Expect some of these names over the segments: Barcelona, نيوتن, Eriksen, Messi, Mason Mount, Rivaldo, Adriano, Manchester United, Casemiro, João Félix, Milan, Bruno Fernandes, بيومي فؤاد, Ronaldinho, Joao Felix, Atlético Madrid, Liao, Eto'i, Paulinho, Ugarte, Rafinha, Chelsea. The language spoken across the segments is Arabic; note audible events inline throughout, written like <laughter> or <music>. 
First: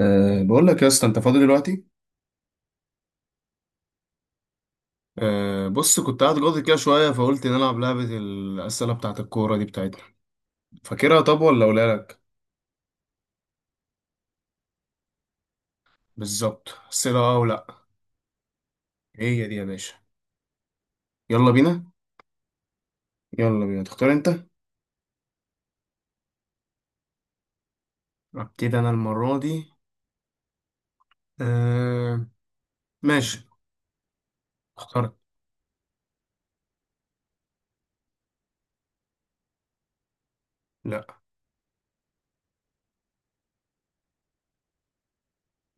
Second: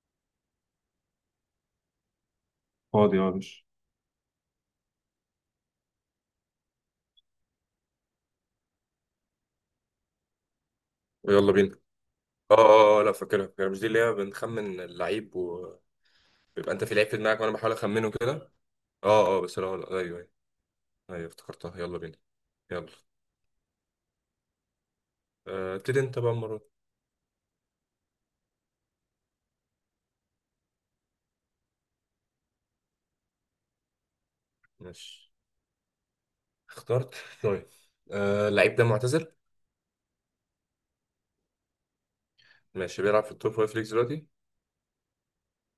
بقول لك يا اسطى، انت فاضي دلوقتي؟ فاضي، اه، مش. بص، كنت قاعد جاضي كده شويه، فقلت نلعب لعبه الاسئله بتاعه الكوره دي بتاعتنا. فاكرها؟ طب ويلا ولا بينا. اقولها لك. لا فاكرها، فاكرها، مش دي اللي هي بنخمن اللعيب وبيبقى. بالظبط، انت في لعيب في اسئله دماغك وانا ولا. بحاول اخمنه كده. اه، اه، هي دي بس يا لا، لا، باشا. ايوه، ايوه. ايوه يلا افتكرتها، بينا. يلا بينا. يلا. يلا بينا، تختار انت. ابتدي انت بقى المره دي. ابتدي انا المره دي. أه ماشي. اختار. ماشي، اخترت. طيب، اللعيب ده معتزل؟ لا. ماشي، بيلعب في التوب فايف ليجز دلوقتي؟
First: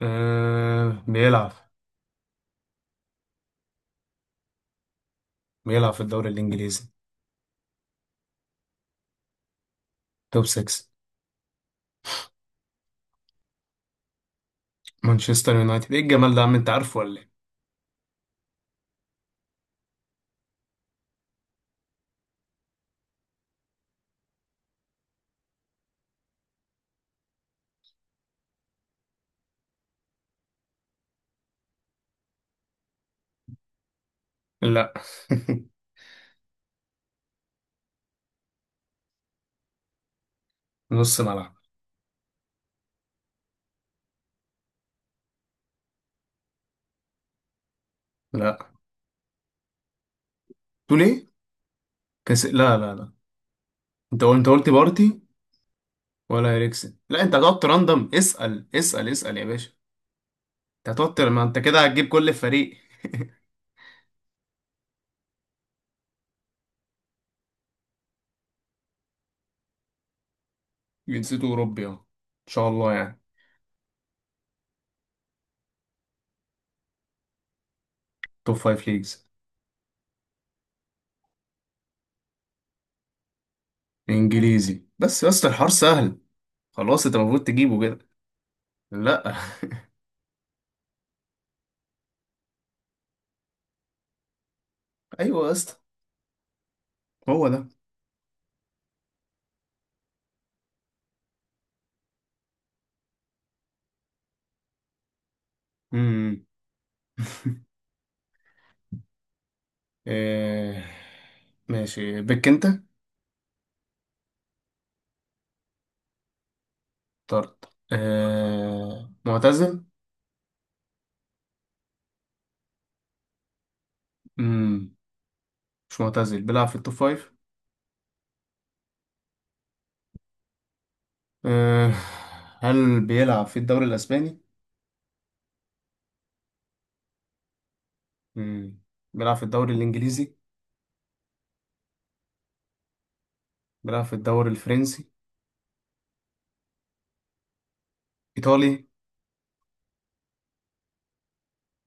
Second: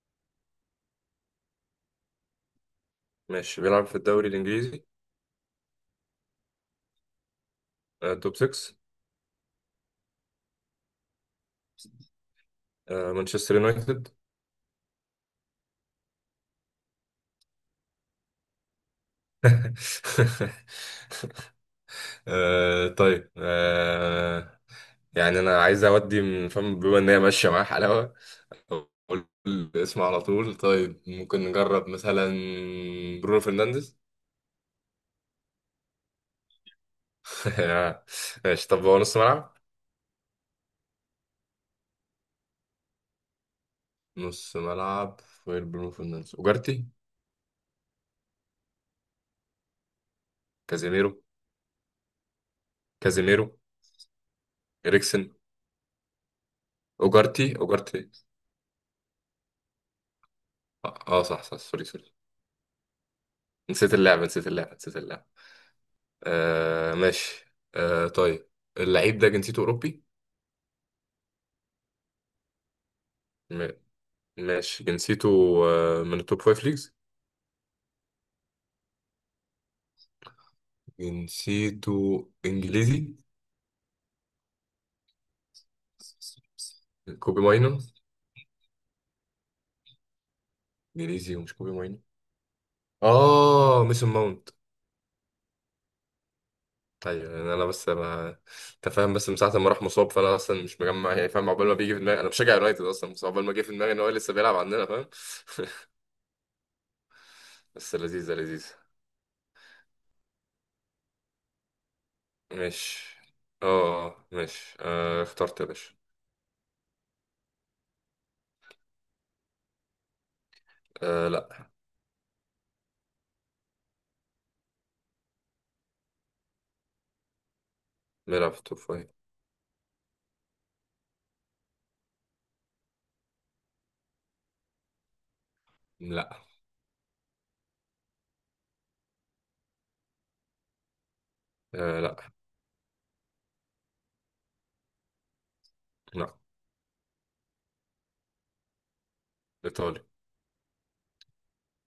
أه، بيلعب. ماشي، بيلعب في الدوري الانجليزي؟ بيلعب في الدوري الانجليزي. توب 6؟ توب 6. مانشستر يونايتد. مانشستر يونايتد، ايه الجمال ده يا عم؟ انت عارفه ولا ايه؟ <laughs> آه طيب آه يعني انا عايز اودي من فم بما ان هي ماشيه معاه حلاوه، اقول الاسم على طول. طيب ممكن نجرب مثلا برونو فرنانديز. لا. <laughs> <laughs> ماشي، طب هو نص ملعب؟ نص ملعب. نص ملعب. غير برونو فرنانديز، اوجارتي، لا. تقول كازيميرو، ايه؟ لا لا لا. كازيميرو، انت قلت بارتي. اريكسن، ولا اريكسن؟ لا، انت اوجارتي، هتقعد اوجارتي. تراندم اسال اسال اسال يا باشا. انت هتقعد ما صح، صح، انت كده سوري، هتجيب سوري. كل فريق. نسيت اللعبه، نسيت اللعبه، نسيت اللعبه. ماشي. طيب، اللعيب ده جنسيته اوروبي؟ جنسيته اوروبي؟ اهو ان شاء الله يعني. ماشي، جنسيته، من التوب فايف ليجز؟ توب فايف ليجز. جنسيته انجليزي؟ انجليزي؟ بس يا اسطى الحوار سهل. خلاص انت كوبي المفروض ماينو. تجيبه كده. لا. انجليزي ومش كوبي ماينو؟ اه ميسون ماونت. <laughs> ايوه يا اسطى. ايوه، هو يعني انا ده. بس انا، انت فاهم، بس من ساعه ما راح مصاب، فانا اصلا مش مجمع، يعني فاهم، عقبال ما بيجي في دماغي، انا بشجع يونايتد اصلا، بس عقبال ما جه في دماغي ان هو لسه بيلعب عندنا، فاهم. امم. <laughs> <laughs> بس لذيذه، لذيذه. إيه... ماشي بك انت. ماشي. ماشي. اخترت يا باشا. طرد. معتزل؟ لا. امم. مش معتزل، بيلعب في التوب فايف. بيلعب في التوب فايف. إيه... هل بيلعب في الدوري الاسباني؟ لا. مم. بيلعب في الدوري الإنجليزي؟ آه لا بيلعب في الدوري الفرنسي؟ لا إيطالي؟ ايطالي.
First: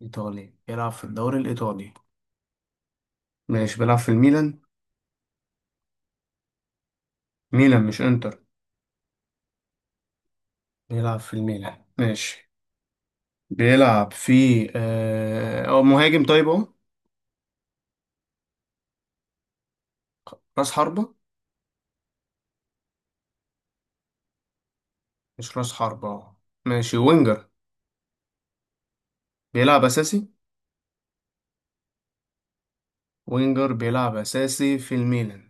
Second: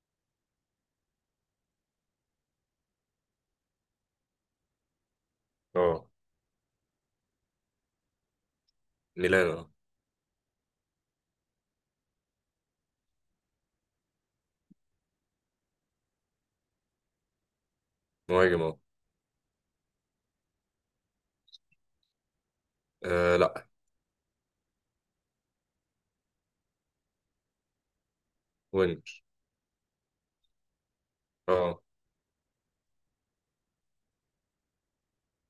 إيطالي، بيلعب في الدوري الإيطالي. ماشي، بيلعب في الميلان. اه، ميلان مش إنتر. ميلان. اه، بيلعب في الميلان، ماشي. بيلعب في أو مهاجم، طيب أهو. مهاجم. اه. راس حربة؟ لا. مش راس حربة أهو. ماشي وينجر. وينج. بيلعب أساسي؟ اه، وينجر بيلعب أساسي في الميلان.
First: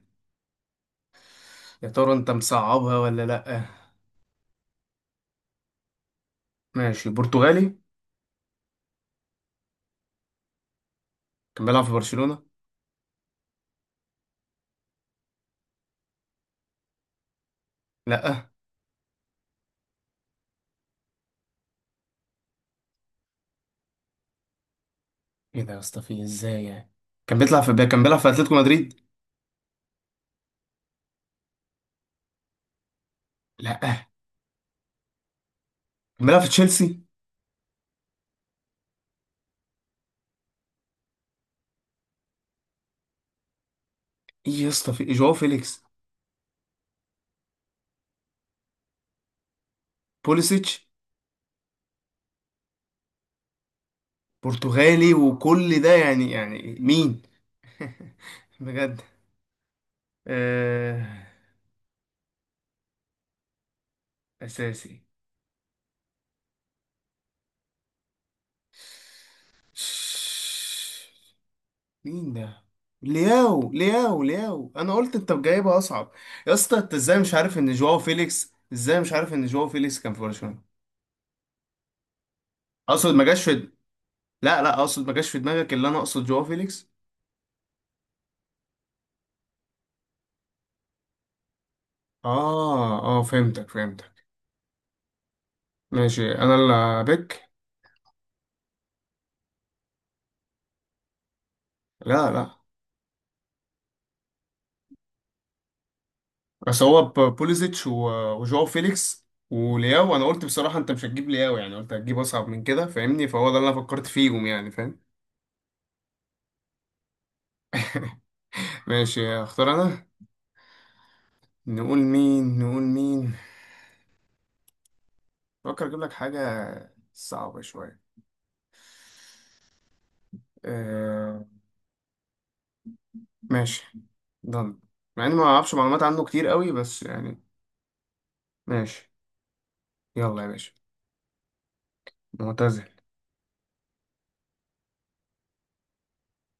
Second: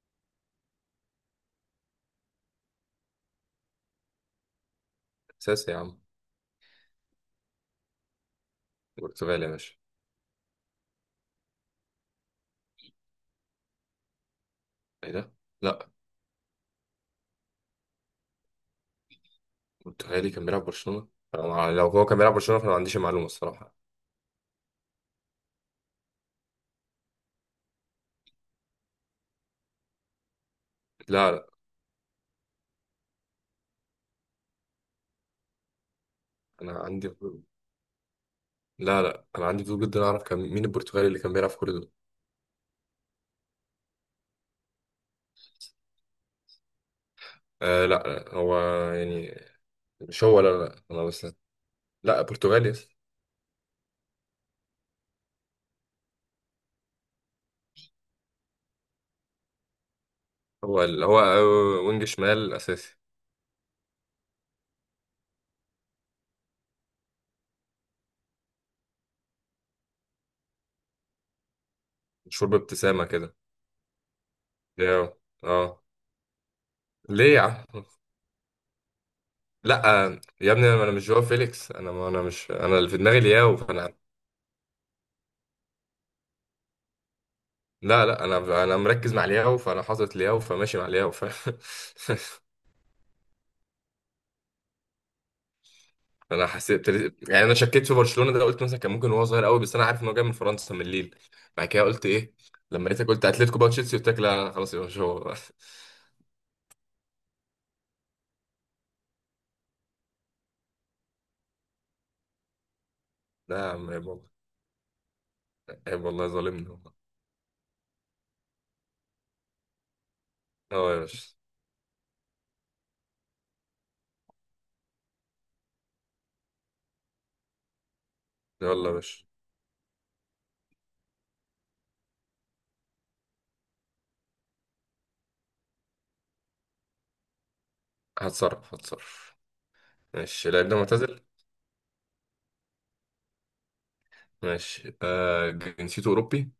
يا ترى أنت مصعبها ولا لأ؟ اساسي يا عم. ماشي، برتغالي. برتغالي يا باشا. كان بيلعب في برشلونة؟ ايه ده؟ لا. لأ. برتغالي كان بيلعب برشلونة؟ أنا لو هو كان بيلعب برشلونة فانا ما عنديش المعلومة الصراحة. إيه ده يا اسطى، في إزاي يعني؟ كان بيلعب في أتلتيكو مدريد. لا لا لا. عملها في انا تشيلسي. عندي فضول- لا لا انا عندي فضول جدا اعرف كان مين البرتغالي اللي كان بيلعب في كل دول. ايه يا اسطى، في جواو فيليكس؟ لا، لا، هو، يعني، مش هو، لا، لا، بوليسيتش؟ انا بس. لا، برتغالي، يس. برتغالي وكل ده، يعني مين؟ <laughs> بجد. هو آه. ال- هو وينج شمال اساسي. اساسي. مين مشهور ده؟ بابتسامة كده. لياو لياو لياو، انا قلت اه انت جايبها آه. اصعب. يا اسطى، انت ازاي مش ليه يا عارف ان عم؟ جواو فيليكس، ازاي مش عارف ان جواو فيليكس لا. كان في يا برشلونة؟ ابني، انا مش جواو فيليكس. انا مش، انا اللي في اقصد دماغي ما جاش في لياو، فانا. لا لا، اقصد ما جاش في دماغك، اللي انا اقصد جواو فيليكس. لا، لا، انا مركز مع لياو، فانا حاطط لياو، فماشي مع لياو ف. <laughs> اه اه، فهمتك فهمتك. ماشي، انا انا حسيت، اللي يعني بك. انا شكيت في برشلونه ده، قلت مثلا كان ممكن هو صغير قوي، بس انا عارف ان هو جاي من فرنسا من ليل. بعد كده قلت لا ايه؟ لا، لما لقيتك قلت اتلتيكو، بقى تشيلسي، قلت لك لا لا. خلاص يا باشا، هو. <laughs> بس هو بوليزيتش وجواو فيليكس ولياو. انا قلت بصراحة انت مش هتجيب لياو يعني، قلت هتجيب اصعب من كده فاهمني، فهو ده لا يا اللي انا عم، فكرت عيب والله. فيهم يعني فاهم. عيب والله، ظالمني والله. <laughs> ماشي، اختار انا. اه يا باشا. نقول مين نقول مين؟ فكر اجيب لك حاجة صعبة شوية. يلا يا باشا. آه. ماشي. ضن. مع اني ما اعرفش معلومات عنه كتير قوي بس يعني. هتصرف، ماشي. هتصرف. يلا يا ماشي، اللعيب باشا. ده معتزل. معتزل؟ ماشي، جنسيته اوروبي؟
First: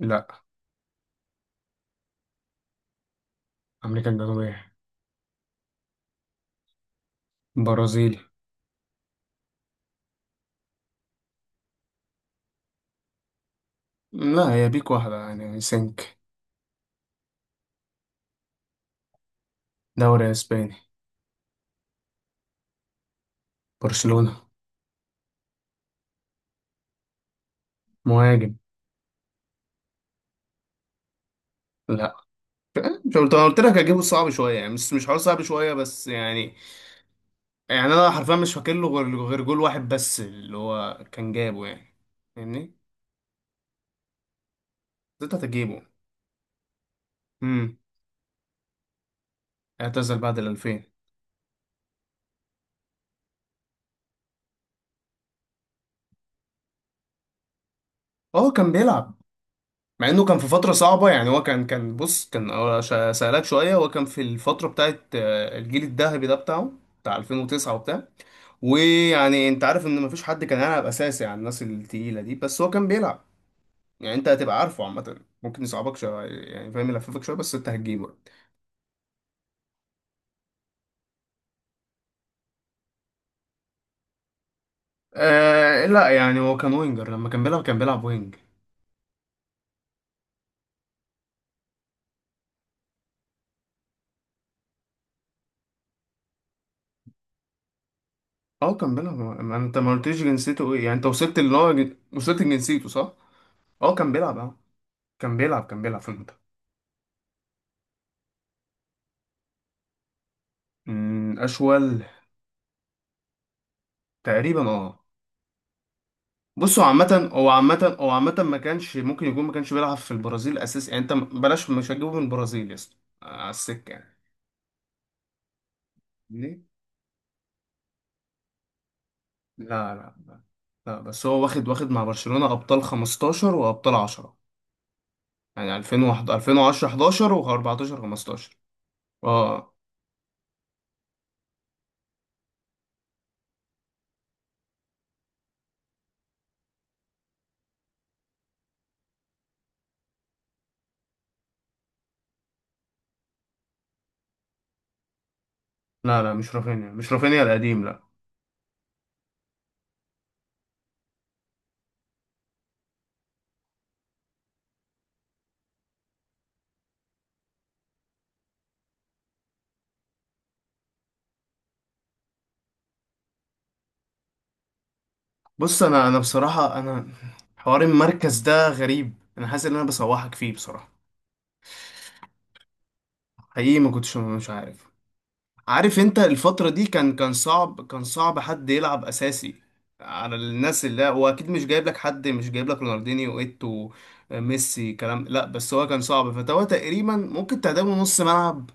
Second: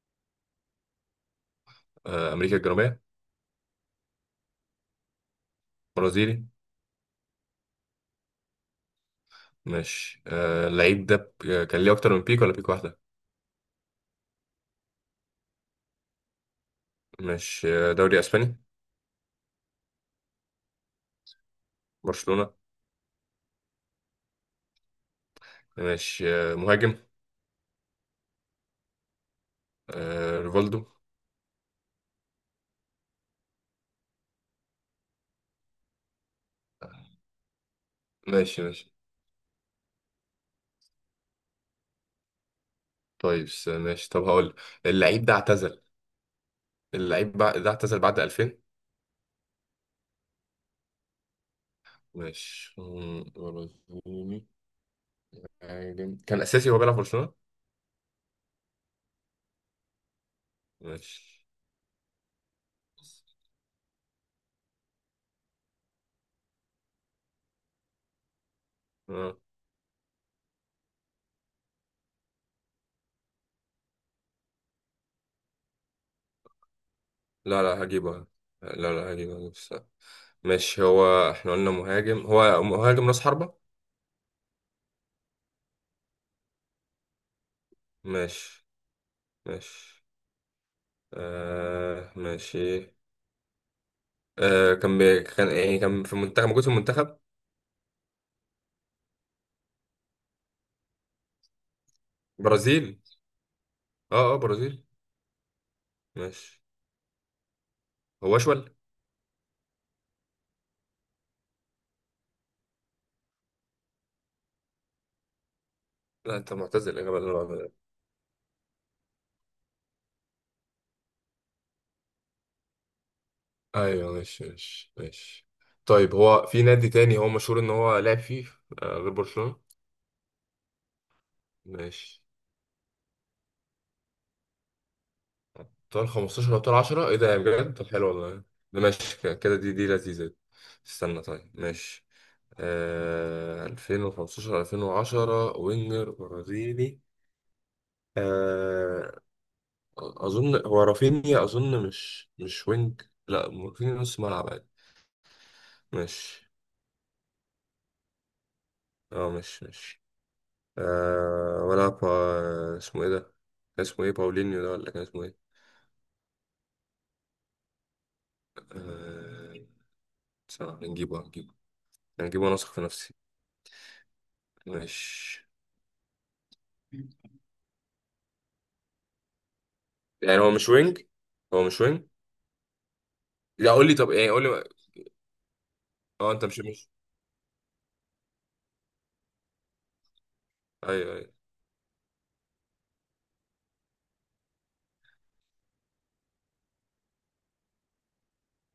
لا. امريكا الجنوبيه؟ امريكا الجنوبية؟ برازيلي؟ برازيلي. ماشي. آه اللعيب ده ب- آه، كان ليه أكتر من بيك ولا بيك واحدة؟ لا، هي بيك واحدة يعني سنك. ماشي. دوري أسباني؟ دوري اسباني؟ برشلونة؟ برشلونة. ماشي. مهاجم؟ مهاجم؟ ريفالدو. لا. مش قلت انا قلت لك هجيبه صعب شويه يعني، مش حوار صعب شويه بس يعني. يعني انا حرفيا مش ماشي، فاكر له ماشي. غير جول واحد بس اللي هو كان جابه يعني. فاهمني. طيب، ماشي، طب هقول، بس اللعيب ده انت اعتزل، هتجيبه. اللعيب ده امم. اعتزل بعد 2000. اعتزل بعد ال 2000. ماشي. برازيلي، مهاجم. كان أساسي وهو بيلعب في برشلونة. اه، كان بيلعب. مع انه كان في فتره صعبه يعني، هو ماشي. كان بص، كان سألك شويه. هو كان في الفتره بتاعت الجيل الذهبي ده بتاعه، بتاع 2009 وبتاع. آه. ويعني انت عارف ان مفيش حد كان هيلعب اساسي على الناس التقيله دي، بس هو كان بيلعب. يعني انت هتبقى عارفه عامة، ممكن يصعبك شوية يعني فاهم، يلففك شوية بس لا، انت لا، هتجيبه. هجيبه. لا، لا، هجيبه، هجيبه. ماشي، هو احنا قلنا مهاجم؟ هو مهاجم راس حربة؟ آه لا، يعني هو كان وينجر، لما كان بيلعب وينج. ماشي، ماشي. ماشي. كان كان في المنتخب؟ موجود في المنتخب؟ اه كان بيلعب، ما انت ما قلتليش جنسيته ايه يعني، انت وصلت اللي هو وصلت لجنسيته برازيل. صح؟ اه كان اه بيلعب اه. برازيل. كان بيلعب في المنتخب. ماشي. هو اشول. اشول. تقريبا اه. لا انت بص، هو معتزل الاجابه عامة اللي انا هو بعملها دي. عامة هو عامة ما كانش ممكن يكون، ما كانش بيلعب في البرازيل اساسي، يعني انت بلاش، مش هتجيبه من البرازيل يا اسطى. على السكة ايوه، ماشي، ماشي، ماشي. طيب هو يعني. في نادي تاني هو مشهور ان هو لعب فيه، غير برشلونة؟ لا لا لا لا، بس هو واخد مع ماشي، برشلونة أبطال 15 وأبطال 10. يعني ابطال 2001، 15 وابطال 2010، 10؟ ايه ده يا 11 بجد؟ و14، طب حلو والله. 15. ده ماشي، كده، دي اه. دي لذيذة دي. استنى، طيب، ماشي. 2015، 2010، وينجر، برازيلي. آه اظن هو رافينيا. اظن مش وينج. لا، رافينيا نص ملعب عادي، لا لا، مش. مش رافينيا، مش رافينيا القديم لا. مش ولا، اسمه ايه ده؟ كان اسمه ايه؟ باولينيو ده ولا كان اسمه ايه؟ آه ثواني، هنجيبه، هنجيبه. هنجيبه وانا واثق في نفسي. مش، بص، انا بصراحة انا، حوار المركز ده غريب، انا حاسس ان انا بصوحك يعني هو فيه مش بصراحة. وينج، هو مش وينج. لا حقيقي قول ما لي، طب كنتش يعني قول مش لي. عارف. عارف انت اه، انت مش، الفترة دي، كان صعب، كان صعب حد يلعب اساسي على الناس، اللي ايوه، هو ايوه، اكيد مش جايب لك رونالدينيو، ايتو، ميسي، كلام، لا. بس هو كان صعب، فهو تقريبا ممكن تعدمه نص ملعب.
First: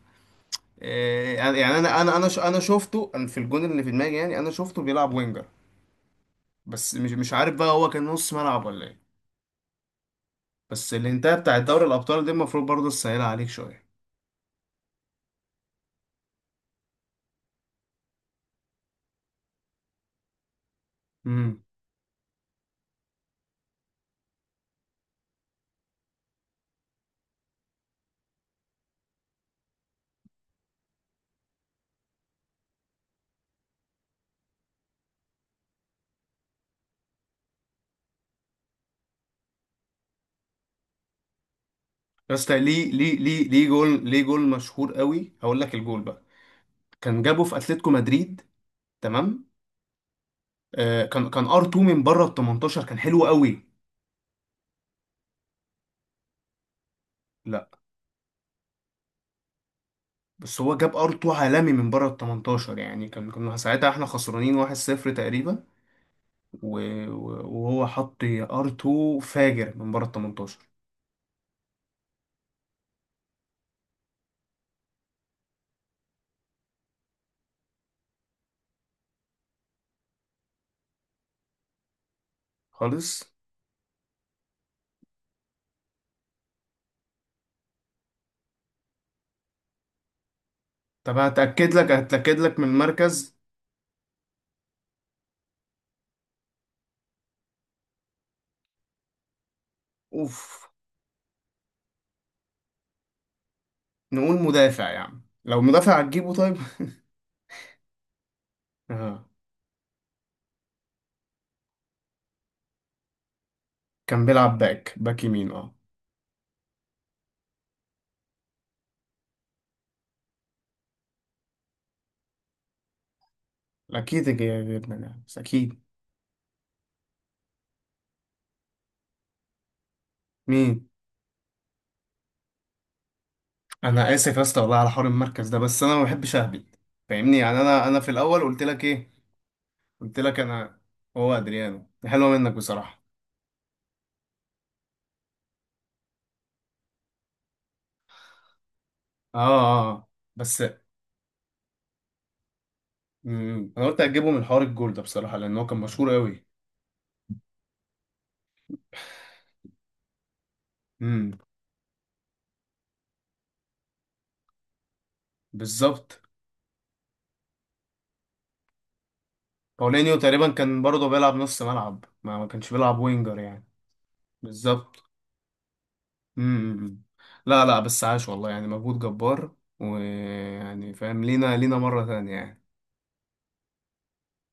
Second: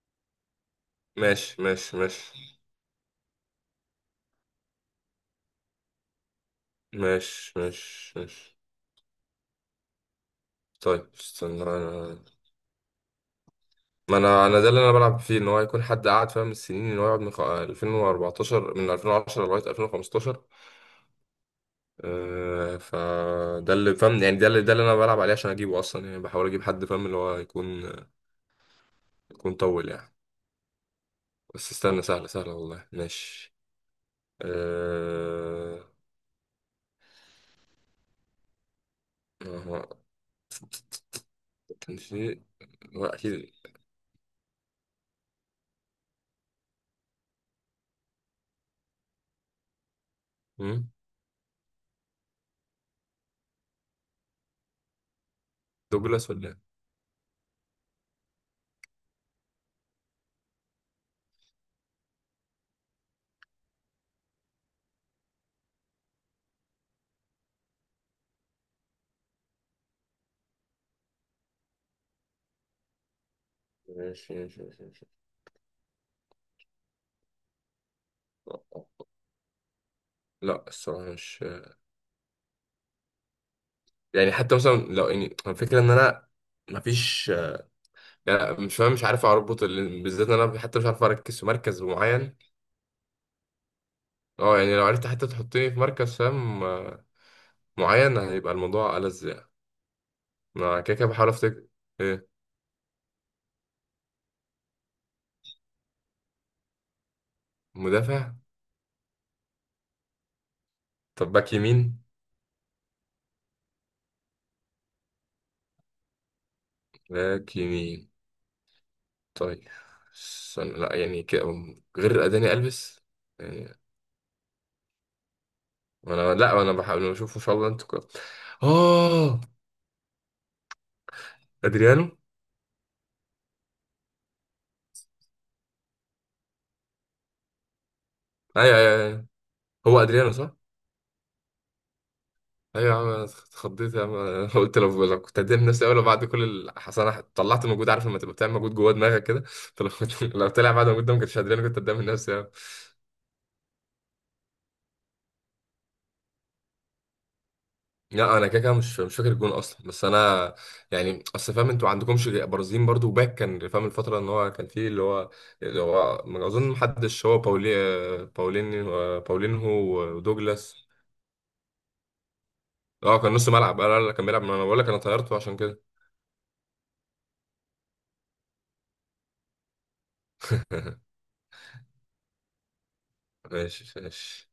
ماشي، يعني ماشي، ماشي، انا شفته، انا في الجون اللي في دماغي يعني، انا شفته بيلعب وينجر. بس مش ماشي، عارف بقى، هو كان ماشي، نص ماشي. ملعب ولا ايه. بس طيب الانتهاء بتاع استنى دوري انا، الابطال دي المفروض برضه تسهلها عليك شوية. ما انا ده اللي انا بلعب فيه، ان هو يكون حد قاعد فاهم السنين، ان هو يقعد من 2014، من 2010 لغايه 2015. امم. فده اللي فاهم يعني، ده اللي انا بلعب عليه عشان اجيبه اصلا، يعني بحاول اجيب حد فاهم، اللي هو يكون، طول يعني. بس استنى، سهله، سهله والله. ماشي. أه... ما هو كان في، بس ليه هو ليه ليه اكيد. ليه جول، ليه جول مشهور قوي. هقول لك الجول بقى. كان جابه في اتلتيكو مدريد. تمام. مم؟ كان ار 2 من بره ال 18، كان حلو قوي. دوجلاس ولا إيه؟ لا. بس هو جاب ار 2 عالمي من بره ال 18، يعني كنا ساعتها احنا خسرانين 1-0 تقريبا. وهو حط ار 2 فاجر من بره ال 18. ماشي، ماشي، ماشي، ماشي. لا الصراحه مش، خالص. يعني حتى مثلا لو اني الفكره ان انا، مفيش، لا مش فاهم، مش عارف اربط بالذات إن انا حتى مش عارف طب اركز في هتاكد مركز لك معين. هتاكد لك من المركز. اه، يعني لو عرفت حتى تحطني في مركز فاهم، معين، هيبقى الموضوع ألذ يعني. اوف. انا كده كده بحاول افتكر، ايه. نقول مدافع، يعني لو مدافع هتجيبه طيب. مدافع؟ <laughs> آه. طب باك يمين؟ كان بيلعب باك يمين اه. باك يمين. طيب استنى، لا، يعني كده، غير اداني البس يعني. اكيد جبنا ده، بس اكيد. انا، لا انا بحاول اشوف ان شاء الله، انتوا كده. اه، مين. ادريانو. انا اسف يا اسطى والله على حوار المركز ده، بس انا ما بحبش اهبد. فاهمني، يعني انا في الاول قلت ايوه، لك ايوه، ايه. أيوة. هو قلت ادريانو لك صح؟ انا. هو ادريانو، ده حلوه منك ايوه يا بصراحه. عم، انا اتخضيت يا عم. <laughs> انا قلت لو، كنت هدير نفسي اول، بعد كل اصل انا طلعت مجهود، عارف لما تبقى بتعمل مجهود جوه دماغك اه كده. <laughs> فلو اه آه. كنت لو بس. طلع بعد مجهود ده، ما كنتش هدري كنت قدام الناس يعني. انا قلت اجيبه من حوار الجول ده بصراحه، لان هو كان مشهور قوي. لا انا كده كده مش، فاكر الجون اصلا، بس انا يعني، امم. اصل فاهم انتوا عندكمش برازيليين برضو، وباك كان فاهم الفتره ان هو كان فيه، اللي هو، اللي بالظبط. هو، ما اظن محدش، هو باولي، باولين، باولينهو. باولينيو تقريبا ودوجلاس. كان برضه بيلعب نص ملعب، ما كانش بيلعب اه، كان وينجر نص يعني. ملعب، انا كان بيلعب، ما انا بقول لك انا بالظبط. طيرته عشان كده. امم. لا لا، بس عاش والله، يعني مجهود جبار، ويعني فاهم لينا، لينا مره ثانيه يعني. ماشي، ماشي.